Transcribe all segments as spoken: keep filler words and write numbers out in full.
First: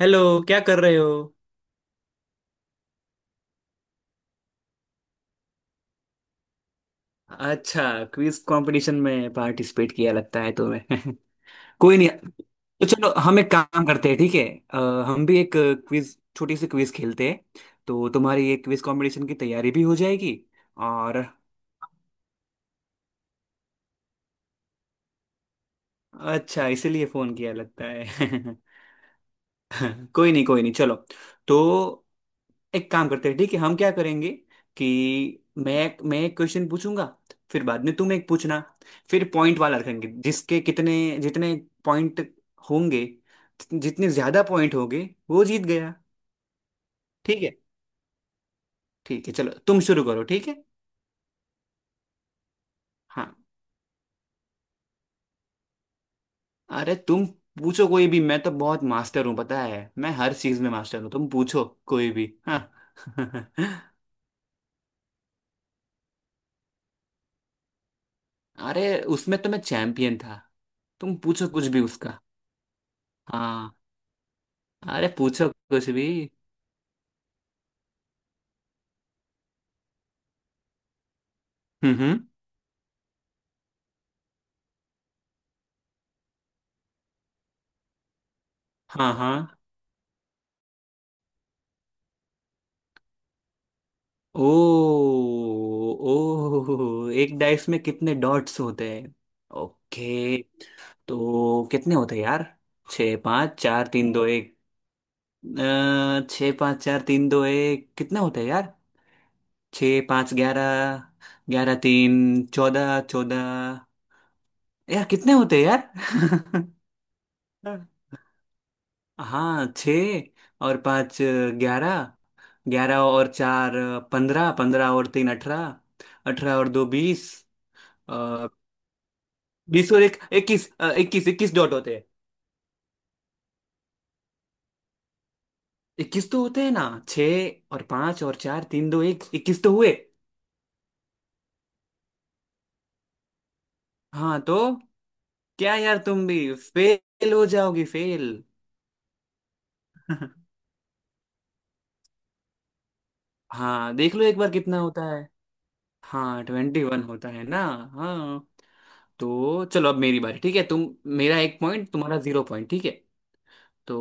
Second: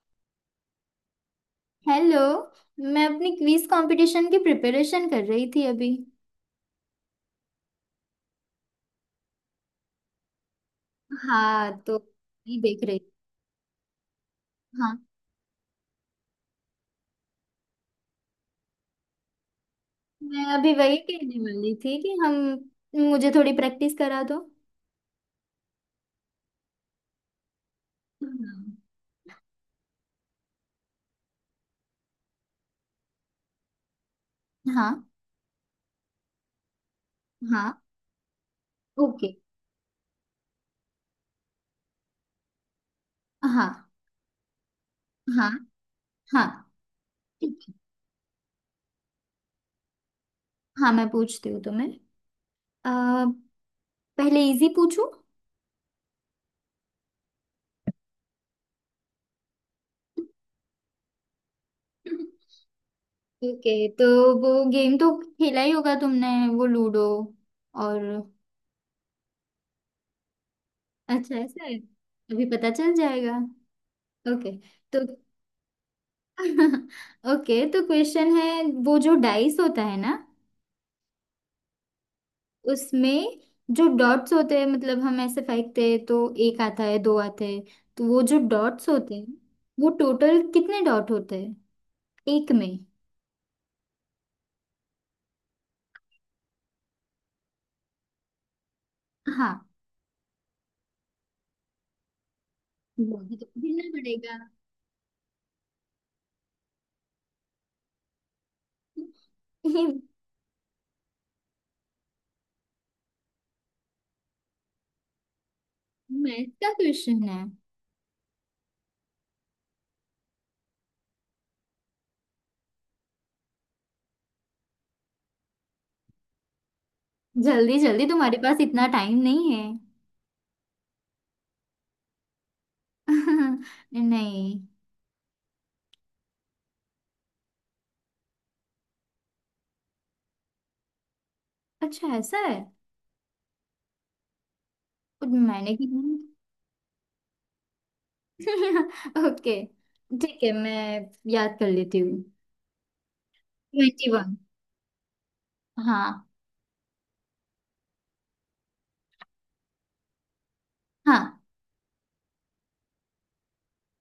Hello. क्या कर रहे हो? हेलो। मैं अपनी क्विज कंपटीशन की प्रिपरेशन कर रही थी अभी। अच्छा, क्विज कंपटीशन में पार्टिसिपेट किया लगता है तुम्हें। हाँ, तो कोई नहीं, नहीं देख तो रही। चलो हम एक काम करते हैं, ठीक है। हाँ, अ, हम भी एक क्विज, छोटी सी क्विज खेलते हैं, तो तुम्हारी ये क्विज कंपटीशन की तैयारी भी हो जाएगी मैं अभी वही और कहने वाली थी कि हम मुझे थोड़ी प्रैक्टिस करा दो। अच्छा, इसीलिए फोन किया लगता है। हाँ, कोई नहीं कोई नहीं, चलो। तो एक काम करते हैं, ठीक है, हम क्या करेंगे कि हाँ, मैं मैं एक क्वेश्चन पूछूंगा, फिर हाँ। बाद में तुम एक पूछना। फिर ओके। पॉइंट वाला रखेंगे, जिसके कितने, जितने पॉइंट होंगे, हाँ, जितने ज्यादा पॉइंट होंगे वो हाँ, जीत गया। हाँ। ठीक है। ठीक है। ठीक है चलो, तुम शुरू करो, ठीक है। हाँ, मैं पूछती हूँ तुम्हें। अ, हाँ, पहले इजी पूछूं? अरे तुम पूछो कोई भी, मैं तो बहुत मास्टर हूँ, पता है मैं हर चीज में मास्टर हूँ। तुम पूछो कोई भी, हाँ। ओके। तो वो गेम तो खेला ही होगा तुमने, वो लूडो, और। अरे उसमें तो मैं चैंपियन था, तुम अच्छा, पूछो ऐसा कुछ है? भी उसका। अभी पता चल जाएगा। हाँ, ओके। तो अरे पूछो कुछ भी। ओके, तो क्वेश्चन है, वो जो डाइस होता है ना, हम्म। उसमें जो डॉट्स होते हैं, मतलब हम ऐसे फेंकते हैं तो एक आता है, दो आते हैं। तो वो जो डॉट्स हाँ होते हैं, हाँ। वो टोटल कितने डॉट होते हैं एक में? ओ, ओ एक डाइस में कितने डॉट्स होते हैं। हाँ, ओके, तो कितने होते हैं यार? छः मुझे तो पाँच चार गिनना तीन दो पड़ेगा। एक। अ, छः पाँच चार तीन दो एक, कितने होते हैं यार? ये छः पाँच ग्यारह, ग्यारह तीन चौदह चौदह, यार कितने होते हैं मैथ यार? का क्वेश्चन है। हाँ, छः और पाँच ग्यारह, ग्यारह और चार पंद्रह, पंद्रह और तीन अठारह, अठारह और दो बीस, जल्दी जल्दी, तुम्हारे पास इतना टाइम नहीं है। बीस और एक इक्कीस। इक्कीस इक्कीस डॉट होते हैं। नहीं। इक्कीस तो होते हैं ना, छः और पाँच और चार तीन दो एक, इक्कीस तो हुए। अच्छा, ऐसा है? हाँ तो, मैंने क्या यार गिना। तुम भी फेल हो जाओगी, फेल। ओके। ठीक है, मैं याद कर लेती हूँ। हाँ ट्वेंटी देख लो वन एक बार कितना होता है। हाँ, हाँ, ट्वेंटी वन होता है ना। हाँ, तो चलो अब मेरी बारी, ठीक है तुम। मेरा हाँ, एक पॉइंट, तुम्हारा जीरो पॉइंट, ठीक है। तो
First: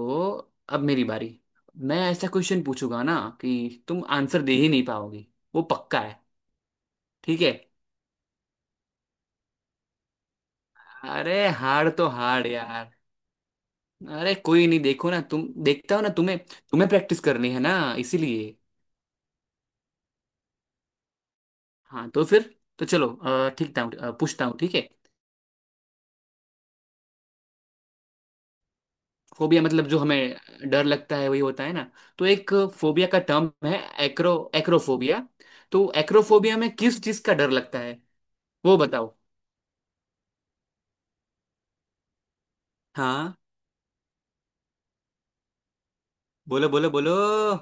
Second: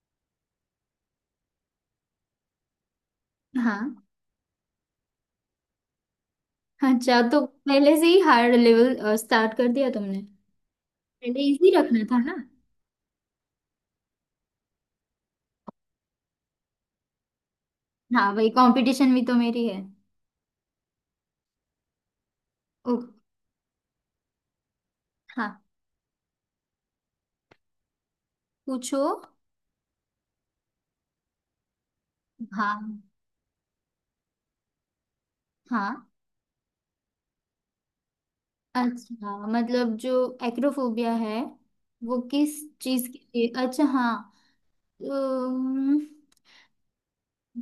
अब मेरी बारी, मैं ऐसा क्वेश्चन पूछूंगा ना हाँ। कि तुम आंसर दे ही नहीं पाओगी, वो पक्का है। अच्छा, तो ठीक है, पहले से ही हार्ड लेवल स्टार्ट कर दिया तुमने। पहले अरे इजी हार रखना तो था ना। हार यार। अरे कोई नहीं, देखो ना तुम, देखता हो ना तुम्हें, तुम्हें प्रैक्टिस करनी है ना, हाँ भाई, इसीलिए। कंपटीशन भी तो मेरी है। हाँ तो फिर, तो ओ चलो अ, ठीक था, अ, पूछता हूँ ठीक है। हाँ, पूछो। फोबिया मतलब जो हमें डर लगता है वही होता है ना, तो एक हाँ, फोबिया का टर्म है, एक्रो एक्रोफोबिया। तो हाँ। एक्रोफोबिया में किस चीज का डर लगता है, वो बताओ। अच्छा, मतलब जो एक्रोफोबिया है वो किस चीज के हाँ लिए, अच्छा हाँ। अम, बोलो बोलो बोलो,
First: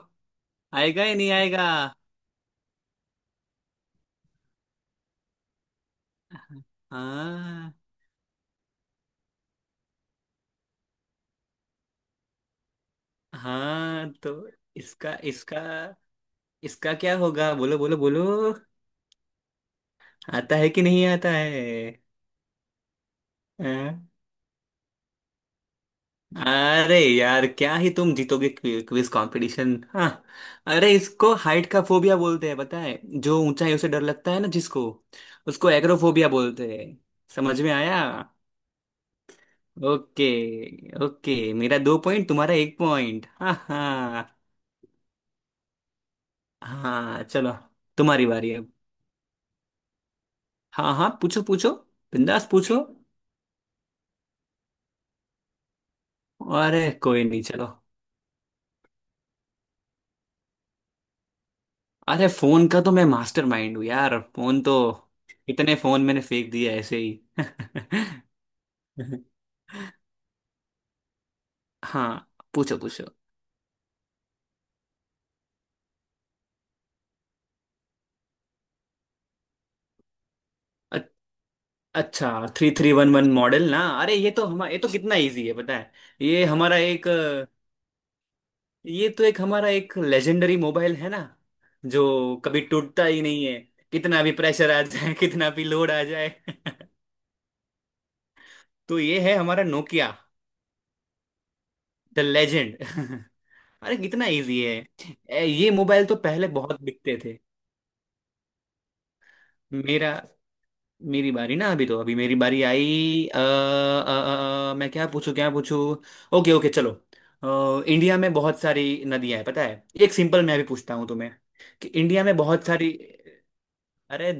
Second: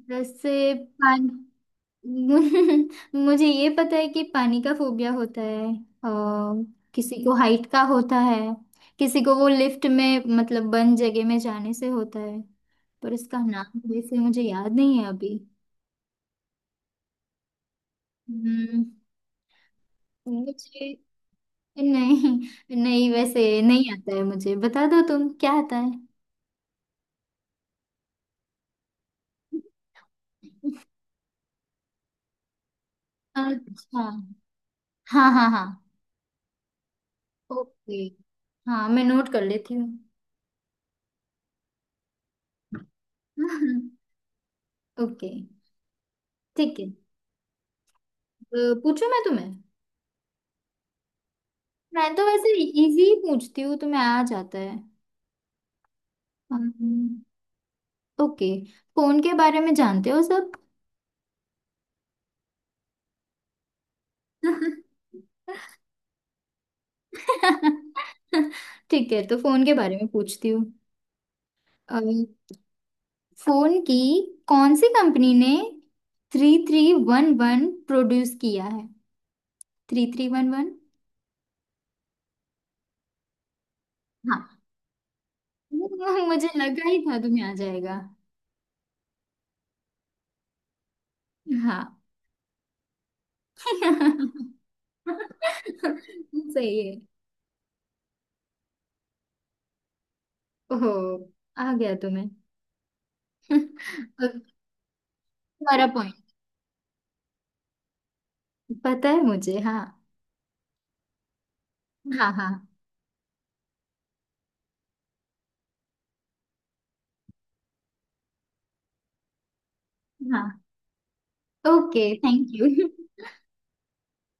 जैसे आएगा या पानी। नहीं आएगा? मुझे ये पता है कि पानी का फोबिया होता है। और किसी को हाइट हाँ का होता है, किसी को वो लिफ्ट में, मतलब बंद जगह में जाने से होता है। पर इसका नाम हाँ, वैसे तो मुझे याद नहीं है इसका अभी। इसका इसका क्या होगा, बोलो बोलो बोलो, हम्म, आता है कि मुझे नहीं आता है? नहीं, नहीं, वैसे नहीं हाँ? आता है मुझे। बता दो तुम, क्या आता है। अरे यार, क्या ही तुम जीतोगे क्विज कंपटीशन, हाँ। अरे इसको हाइट का फोबिया बोलते हैं, पता है, जो ऊंचाइयों से डर अच्छा। लगता है ना जिसको, हाँ, हाँ, उसको हाँ। एग्रोफोबिया बोलते हैं। समझ में ओके। आया। हाँ, मैं नोट कर लेती हूँ। ओके, ओके मेरा दो पॉइंट, तुम्हारा एक पॉइंट, हाँ हाँ। ओके। ठीक है। हाँ चलो, तुम्हारी बारी अ, अब। पूछूं मैं तुम्हें? हाँ हाँ पूछो पूछो, मैं तो बिंदास वैसे पूछो। इजी ही पूछती हूँ तुम्हें, आ जाता है। अरे हम्म, कोई नहीं चलो, ओके। फोन के बारे में जानते हो सब? अरे फोन का तो मैं मास्टर माइंड हूँ यार, फोन तो इतने फोन मैंने फेंक दिया ऐसे ही। ठीक है, तो फोन के बारे में पूछती हूँ। अम, हाँ पूछो पूछो। फोन की कौन सी कंपनी ने three three one one produce किया है? Three three one one. अ- अच्छा three three one one model ना, अरे ये तो हाँ। हमारा, ये तो कितना इजी है पता है। ये मुझे हमारा लगा ही एक था तुम्हें अ, आ जाएगा। ये तो एक हमारा एक लेजेंडरी मोबाइल है ना, हाँ। जो कभी टूटता ही नहीं है। कितना भी प्रेशर आ जाए कितना भी लोड आ जाए। सही है। तो ये है हमारा नोकिया, ओह, आ गया द तुम्हें। लेजेंड। अरे कितना और इजी है। ए, ये तुम्हारा मोबाइल पॉइंट। तो पहले बहुत बिकते थे। पता है मुझे। हाँ, मेरा मेरी बारी ना अभी तो, अभी हाँ, मेरी हाँ, बारी आई। अ, अ, अ, मैं क्या पूछूं, क्या पूछूं? ओके ओके चलो, अ, इंडिया में बहुत सारी नदियां हैं पता है। एक सिंपल मैं हाँ। अभी पूछता हूँ तुम्हें कि ओके, इंडिया में थैंक बहुत यू। सारी, अरे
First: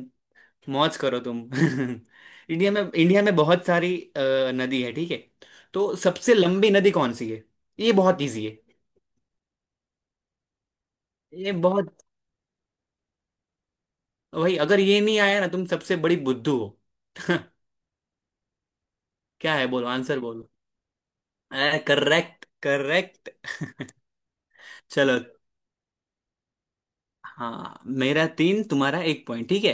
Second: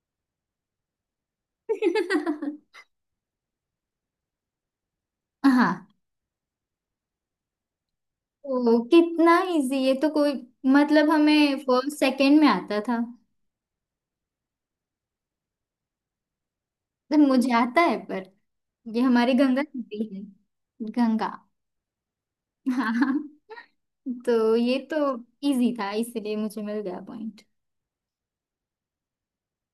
मौज करो तुम। इंडिया में, इंडिया में बहुत सारी अ, नदी है, ठीक है। हाँ। तो सबसे लंबी नदी कौन सी है? ये बहुत इजी है, ओ, कितना इजी! ये तो कोई, मतलब ये हमें बहुत, फर्स्ट सेकंड में आता था। तो भाई अगर ये नहीं आया ना तुम सबसे बड़ी बुद्धू हो। तो मुझे आता है पर। ये हमारी क्या गंगा है, बोलो नदी आंसर है। बोलो। गंगा। करेक्ट, हाँ, करेक्ट। तो ये तो चलो, इजी था इसलिए मुझे मिल गया पॉइंट। हाँ मेरा तीन, तुम्हारा एक पॉइंट, ठीक है।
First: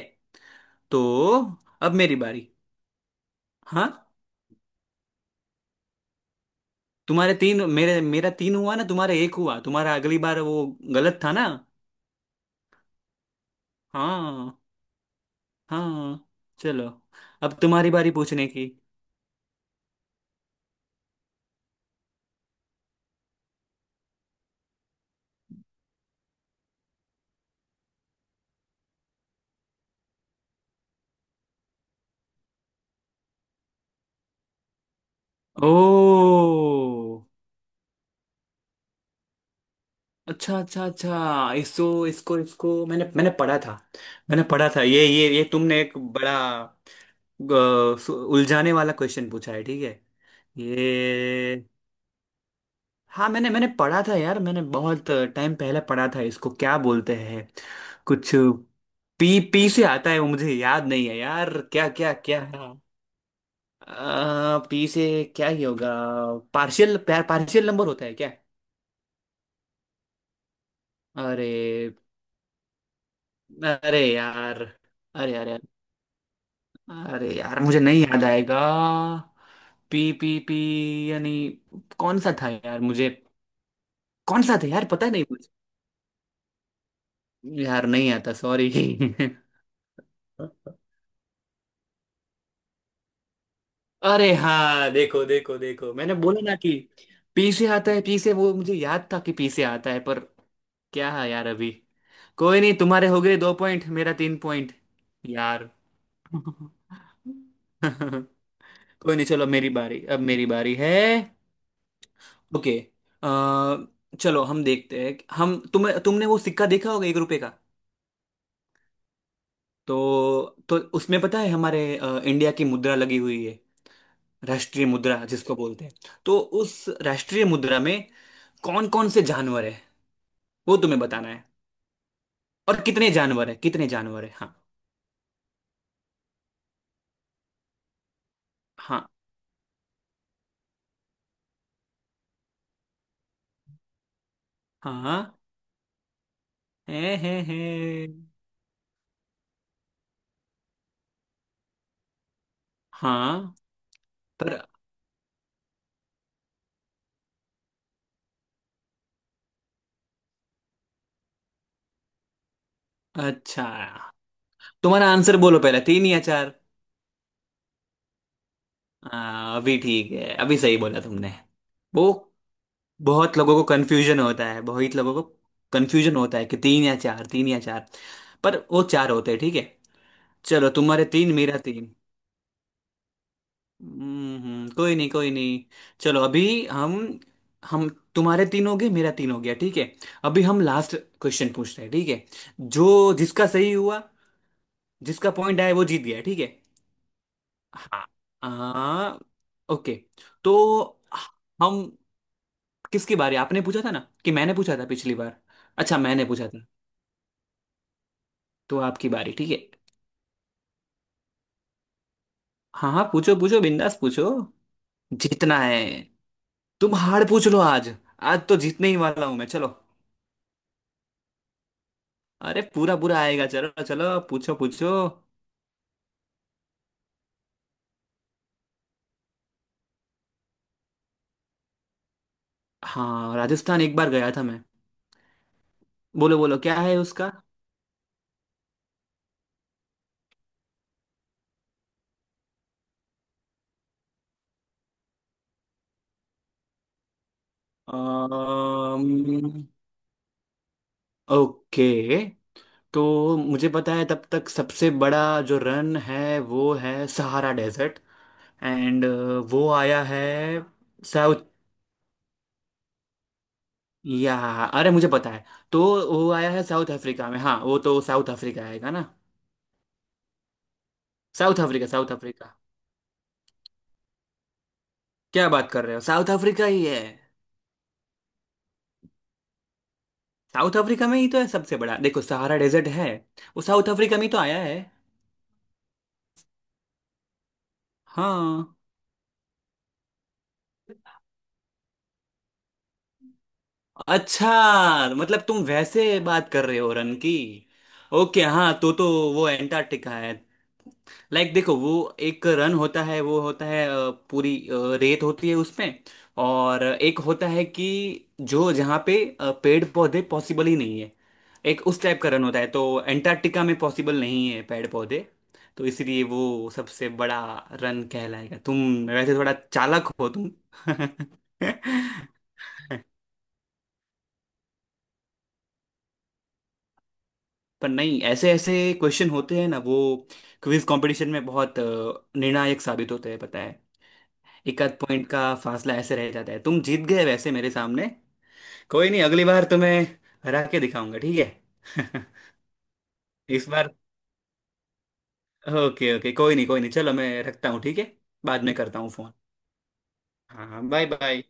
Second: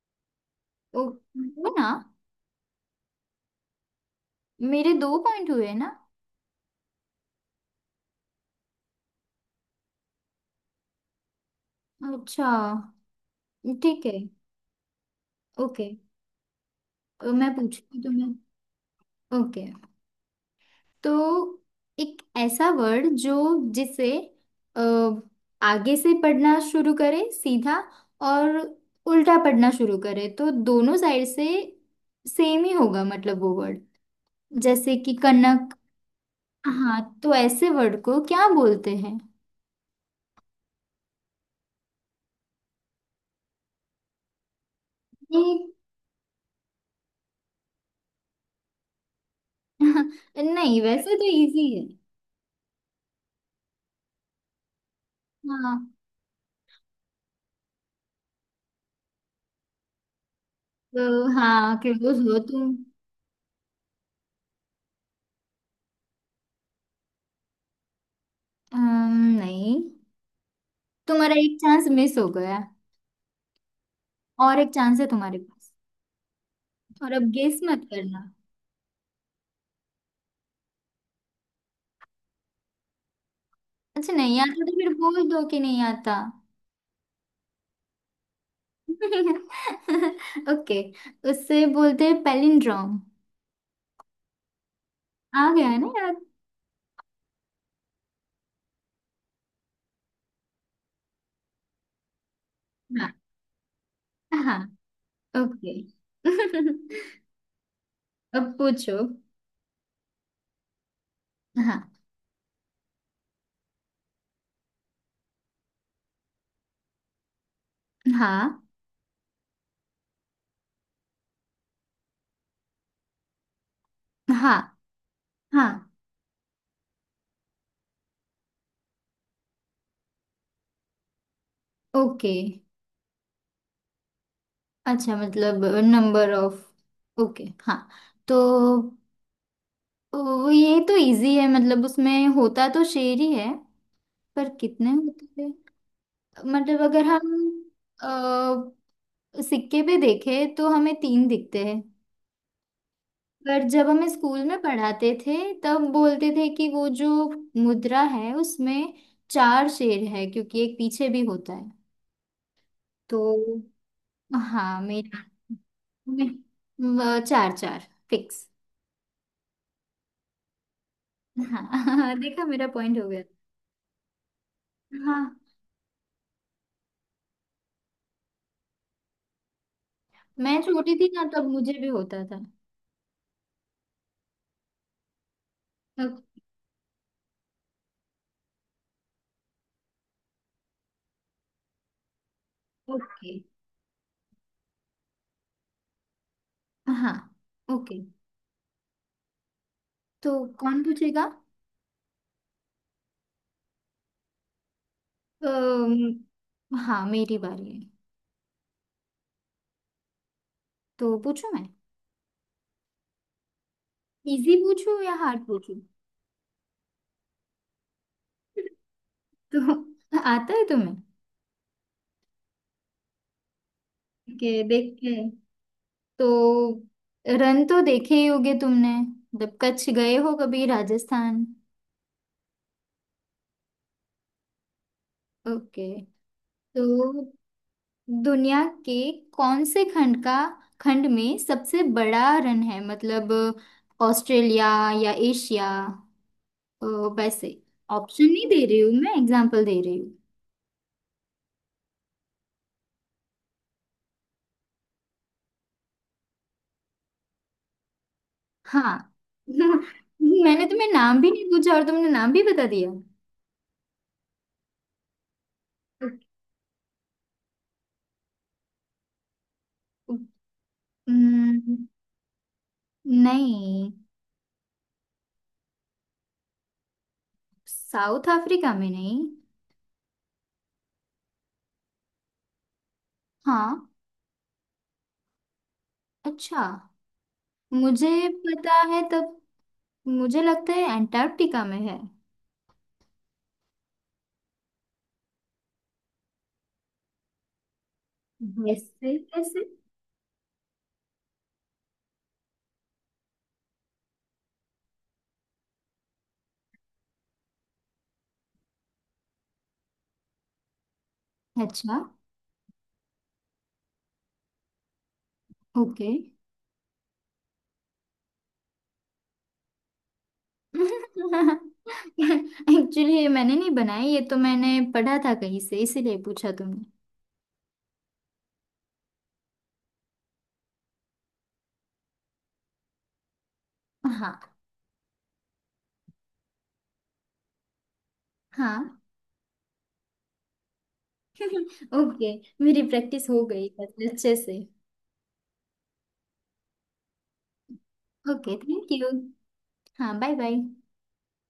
तो ओ, वो ना, अब मेरी बारी। हाँ, मेरे दो पॉइंट हुए ना। तुम्हारे तीन, मेरे मेरा तीन हुआ ना, तुम्हारा एक हुआ, तुम्हारा अगली बार, वो गलत था ना। अच्छा, ठीक है। हाँ। ओके। हाँ चलो, तो मैं अब तुम्हारी पूछती हूँ बारी तुम्हें। पूछने की। ओके, तो एक ऐसा वर्ड जो, जिसे अ, आगे से पढ़ना शुरू करे सीधा, और उल्टा पढ़ना शुरू करे, तो दोनों साइड से सेम ही होगा, मतलब वो वर्ड, जैसे कि कनक। ओ, हाँ, तो ऐसे वर्ड को क्या बोलते हैं? अच्छा अच्छा अच्छा, इसको इसको इसको मैंने मैंने पढ़ा था, मैंने पढ़ा था ये ये ये। ये तुमने एक बड़ा अ, सु- उलझाने वाला क्वेश्चन पूछा है, ठीक है। नहीं, वैसे तो ये इजी है। हाँ मैंने, मैंने पढ़ा था यार, मैंने बहुत टाइम हाँ पहले पढ़ा था, इसको क्या बोलते हैं कुछ, पी पी से आता है, वो मुझे याद तो, नहीं है यार, हाँ क्या क्या क्लोज हो क्या है? तुम। आ, पी से क्या ही होगा, पार्शियल पार्शियल नंबर होता है क्या? अम्म, नहीं, तुम्हारा अरे, एक चांस मिस हो गया। अरे और यार, एक चांस है अरे तुम्हारे अरे, पास, और अब अरे गेस यार मुझे मत नहीं याद करना। आएगा। पी पी पी यानी कौन सा था यार, मुझे अच्छा, नहीं कौन सा आता था तो यार, फिर पता नहीं बोल दो मुझे। कि नहीं आता। यार नहीं आता, सॉरी। ओके। उससे बोलते हैं पैलिंड्रोम। अरे हाँ, देखो आ देखो गया है ना देखो, मैंने याद? बोला ना कि पी से आता है, पी से वो मुझे याद था कि पी से आता है, पर क्या है यार अभी। कोई नहीं, तुम्हारे हाँ, हो गए दो पॉइंट, मेरा तीन हाँ। पॉइंट। यार। ओके। कोई अब पूछो। नहीं चलो, मेरी बारी, अब मेरी बारी है। हाँ, ओके, अ, चलो हम देखते हैं, हम तुम, तुमने वो सिक्का देखा होगा एक रुपए का, हाँ, तो तो उसमें पता है हमारे अ, इंडिया की मुद्रा लगी हुई है, हाँ, राष्ट्रीय मुद्रा जिसको हाँ। बोलते हैं। तो उस राष्ट्रीय मुद्रा में कौन कौन से जानवर है, वो तुम्हें बताना है। ओके। और कितने जानवर है, कितने जानवर है, हाँ। अच्छा, मतलब नंबर ऑफ। ओके हाँ। तो हाँ। वो, ये तो इजी है, मतलब उसमें होता तो शेर ही है पर कितने हाँ, होते हैं। मतलब अगर है हम है है सिक्के पे देखे तो हमें तीन दिखते हैं, हाँ, पर जब हमें स्कूल पर में पढ़ाते थे तब बोलते थे कि वो जो मुद्रा है उसमें चार शेर है, क्योंकि एक पीछे भी होता है। तो अच्छा हाँ, तुम्हारा मेरा आंसर बोलो पहले, तीन या चार। मैं- चार, चार फिक्स। हाँ, अभी ठीक है, अभी सही बोला तुमने। हाँ। वो, देखा, मेरा पॉइंट हो गया। बहुत लोगों को कंफ्यूजन होता है, बहुत लोगों हाँ, को कंफ्यूजन होता है कि तीन या चार, तीन या चार, पर वो चार होते हैं, ठीक है। मैं चलो छोटी तुम्हारे थी ना तीन, तब, मेरा मुझे भी तीन। होता था हम्म हम्म, कोई नहीं कोई नहीं। तब। चलो अभी, हम हम तुम्हारे तीन हो गए, मेरा तीन हो गया, ठीक है। अभी हम लास्ट क्वेश्चन पूछते हैं, ठीक है, जो ओके। जिसका सही हुआ, जिसका पॉइंट आया वो जीत गया, ठीक है। हाँ। ओके। हाँ, आ, ओके। तो तो कौन पूछेगा? हम किसकी बारी, आपने पूछा था ना कि मैंने पूछा था पिछली बार। अच्छा, मैंने पूछा था, अम्म, हाँ, मेरी बारी है। तो आपकी बारी, ठीक है। तो पूछूं मैं? हाँ हाँ, पूछो पूछो, बिंदास पूछो। इजी पूछूं या हार्ड जीतना है, पूछूं? तुम हार पूछ लो आज, आज तो जीतने ही वाला हूं मैं, चलो। तो आता है तुम्हें? अरे पूरा पूरा आएगा, चलो चलो, कि पूछो पूछो। देखते हैं। तो रन तो देखे ही होगे तुमने, जब कच्छ गए हो कभी, राजस्थान। हाँ, राजस्थान एक बार गया था मैं। ओके। बोलो बोलो क्या तो है उसका? दुनिया के कौन से खंड का, खंड में सबसे बड़ा रन है, मतलब ऑस्ट्रेलिया या एशिया। अ, वैसे ऑप्शन नहीं दे रही हूँ, मैं अम्म, एग्जांपल दे रही हूँ। ओके, तो मुझे पता है तब तक, सबसे बड़ा जो रन है वो है सहारा डेजर्ट। एंड हाँ। वो आया है मैंने तुम्हें नाम भी नहीं साउथ पूछा और तुमने नाम भी बता दिया। या, अरे मुझे पता है। तो वो आया है साउथ अफ्रीका में, हाँ वो तो साउथ अफ्रीका आएगा ना। साउथ अफ्रीका, हम्म, साउथ अफ्रीका, नहीं, क्या बात कर रहे हो, साउथ अफ्रीका ही है। साउथ अफ्रीका में नहीं। साउथ अफ्रीका में ही तो है सबसे बड़ा, देखो सहारा डेजर्ट है, वो हाँ, साउथ अफ्रीका में ही तो आया है। अच्छा। मुझे पता हाँ। है तब। मुझे लगता है एंटार्क्टिका में है। अच्छा मतलब तुम वैसे बात कर रहे हो रन की, ओके। हाँ तो तो वैसे वो कैसे? एंटार्क्टिका है। लाइक like, देखो वो एक रन होता है वो होता है अ, पूरी अ, रेत होती है उसमें। और एक होता है कि जो जहाँ पे अ, पेड़ पौधे पॉसिबल ही नहीं है, एक अच्छा। उस टाइप का रन होता है, तो एंटार्क्टिका में पॉसिबल नहीं है पेड़ पौधे, तो ओके। इसलिए वो सबसे बड़ा रन कहलाएगा। तुम वैसे थोड़ा चालाक हो तुम। एक्चुअली मैंने नहीं बनाई ये, तो मैंने पढ़ा था कहीं से, इसीलिए पूछा तुमने। पर नहीं, ऐसे ऐसे क्वेश्चन होते हैं ना वो, क्विज कंपटीशन में बहुत अ, निर्णायक साबित होते हैं पता है। हाँ, एक आध पॉइंट का फासला ऐसे रह जाता है, तुम जीत गए वैसे मेरे सामने। हाँ। कोई नहीं, अगली बार तुम्हें हरा के दिखाऊंगा, ठीक है। ओके, मेरी प्रैक्टिस हो गई इस बार अच्छे से। ओके, ओके कोई नहीं कोई नहीं, चलो मैं रखता हूँ, ठीक है। ओके, बाद में थैंक करता यू। हूँ फोन। हाँ, बाय बाय। हाँ बाय बाय।